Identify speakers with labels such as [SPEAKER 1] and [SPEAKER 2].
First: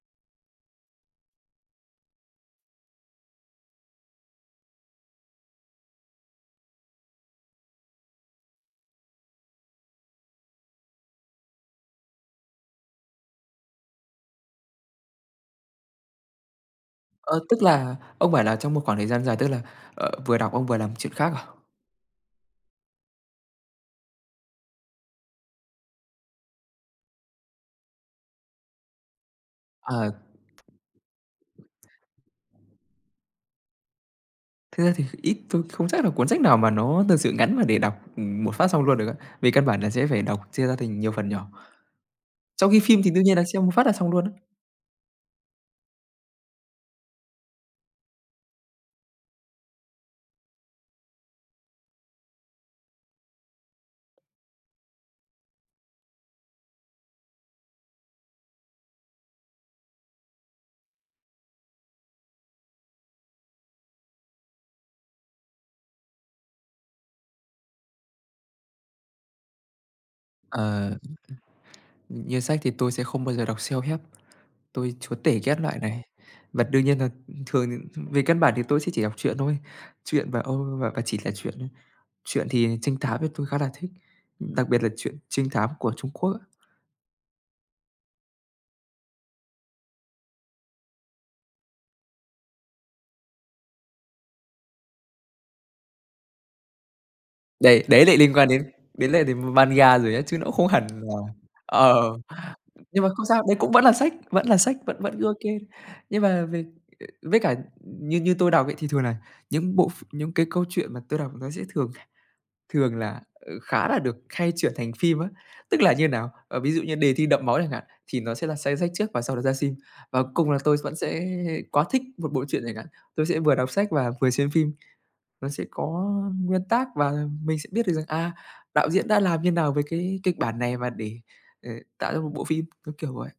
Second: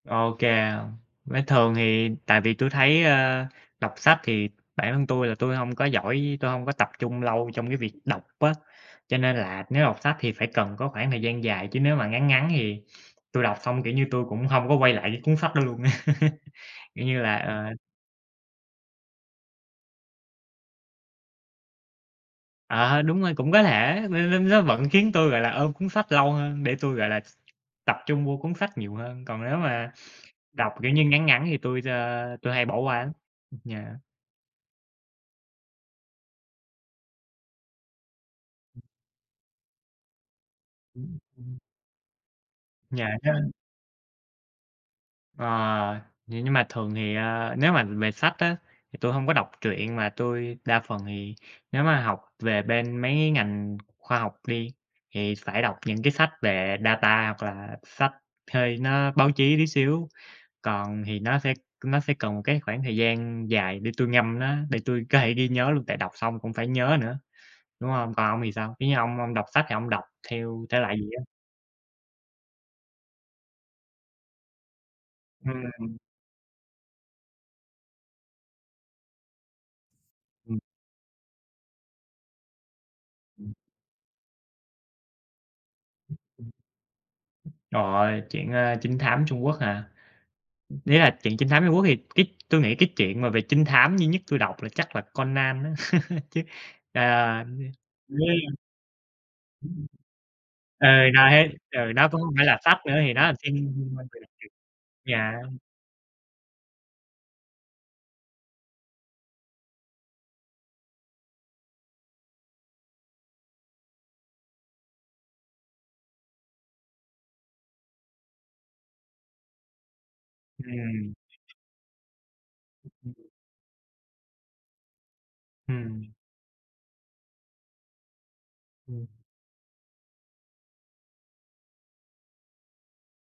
[SPEAKER 1] OK, với thường thì tại vì tui thấy, ơ, đọc sách thì bản thân tui là tui hông có giỏi, tôi hông có tập trung lâu trong cái việc đọc á, cho nên là nếu đọc sách thì phải cần có khoảng thời gian dài, chứ nếu mà ngắn ngắn thì tui đọc xong, kiểu như, tui cũng hông có quay lại cái cuốn sách đó luôn. Kiểu như là
[SPEAKER 2] Ờ, tức
[SPEAKER 1] ờ.
[SPEAKER 2] là ông bảo là trong một khoảng thời gian dài tức là, ờ, vừa đọc ông vừa làm chuyện khác à?
[SPEAKER 1] Ờ, đúng rồi, cũng có thể l l nó vẫn khiến tôi, gọi là, ôm cuốn sách lâu hơn, để tui, gọi là, tập trung vô cuốn sách nhiều hơn. Còn nếu mà
[SPEAKER 2] Ờ.
[SPEAKER 1] đọc, kiểu như, ngắn ngắn thì tôi, ờ, tui hay bỏ qua lắm. Ưm, yeah.
[SPEAKER 2] Thực ra thì ít, tôi không chắc là cuốn sách nào mà nó thật sự ngắn mà để đọc, ừm, một phát xong luôn được á, vì căn bản là sẽ phải đọc chia ra thành nhiều
[SPEAKER 1] Ừm,
[SPEAKER 2] phần nhỏ,
[SPEAKER 1] ừm.
[SPEAKER 2] trong khi phim thì
[SPEAKER 1] Dài
[SPEAKER 2] đương
[SPEAKER 1] ha?
[SPEAKER 2] nhiên là xem một phát là xong luôn á.
[SPEAKER 1] Ờ, vậy nhưng mà thường thì, à, nếu mà về sách á, thì tui hông có đọc truyện mà tui đa phần thì nếu mà học về bên mấy cái ngành khoa học đi, thì phải đọc những cái sách về data hoặc là sách thuê nó báo chí tí xíu. Còn thì nó sẽ nó sẽ cần một cái khoảng thời gian dài để tui ngâm nó, để tui có thể ghi nhớ luôn, tại đọc xong cũng phải nhớ nữa, đúng hông? Còn ông thì sao? Kiểu như ông ông đọc sách thì ông đọc theo thể
[SPEAKER 2] Ờ, ưm,
[SPEAKER 1] loại gì
[SPEAKER 2] ừm,
[SPEAKER 1] á?
[SPEAKER 2] ừm, như sách thì tôi sẽ không bao giờ đọc self-help, tôi chúa tể ghét loại
[SPEAKER 1] Ừm.
[SPEAKER 2] này. Và đương nhiên là, ừm, thường thì, ừm, về căn bản thì tôi sẽ chỉ đọc truyện thôi, truyện và, ơ,
[SPEAKER 1] Ừm.
[SPEAKER 2] và và chỉ là truyện thôi. Truyện thì trinh thám thì tôi
[SPEAKER 1] Ừm.
[SPEAKER 2] khá là thích, ưm, đặc biệt là truyện trinh thám của Trung
[SPEAKER 1] Ưm,
[SPEAKER 2] Quốc á.
[SPEAKER 1] ừm. Ừm, trời ơi, truyện, a, trinh thám Trung Quốc hả? Ưm, nếu là truyện trinh thám Trung Quốc thì cái tôi nghĩ cái chuyện mà về trinh thám duy nhất tui đọc là chắc là Conan á, chứ, à, ưm,
[SPEAKER 2] Đây, đấy lại liên
[SPEAKER 1] với
[SPEAKER 2] quan đến đến lại đến
[SPEAKER 1] Ừm.
[SPEAKER 2] manga rồi á, chứ nó cũng không
[SPEAKER 1] Ừ,
[SPEAKER 2] hẳn là
[SPEAKER 1] đấy, ừ, nó
[SPEAKER 2] ờ,
[SPEAKER 1] cũng hông phải là sách nữa
[SPEAKER 2] nhưng mà
[SPEAKER 1] thì nó
[SPEAKER 2] không
[SPEAKER 1] là
[SPEAKER 2] sao,
[SPEAKER 1] phim,
[SPEAKER 2] đấy cũng vẫn là
[SPEAKER 1] a,
[SPEAKER 2] sách,
[SPEAKER 1] từ truyện.
[SPEAKER 2] vẫn là sách vẫn vẫn cứ
[SPEAKER 1] Dạ.
[SPEAKER 2] OK. Nhưng mà về ờ, với cả, ưm, như như tôi đọc ấy, thì thường là những bộ ph những cái câu chuyện mà tôi đọc nó sẽ thường thường là, ờ, khá là được khai chuyển thành phim á, tức là như nào? Ờ, ví dụ như Đề thi đẫm máu chẳng hạn thì nó sẽ là s sách trước và sau đó ra sim. Ờ, cùng là tôi vẫn
[SPEAKER 1] Ừm.
[SPEAKER 2] sẽ quá thích một bộ truyện chẳng hạn,
[SPEAKER 1] Ừm.
[SPEAKER 2] tôi sẽ vừa đọc sách và vừa xem phim, nó sẽ có
[SPEAKER 1] Ừm.
[SPEAKER 2] nguyên tác và mình sẽ biết được rằng, à, đạo diễn
[SPEAKER 1] Ừm.
[SPEAKER 2] đã làm như nào với cái kịch bản này và để, ờ, tạo ra một bộ phim, ưm, kiểu vậy.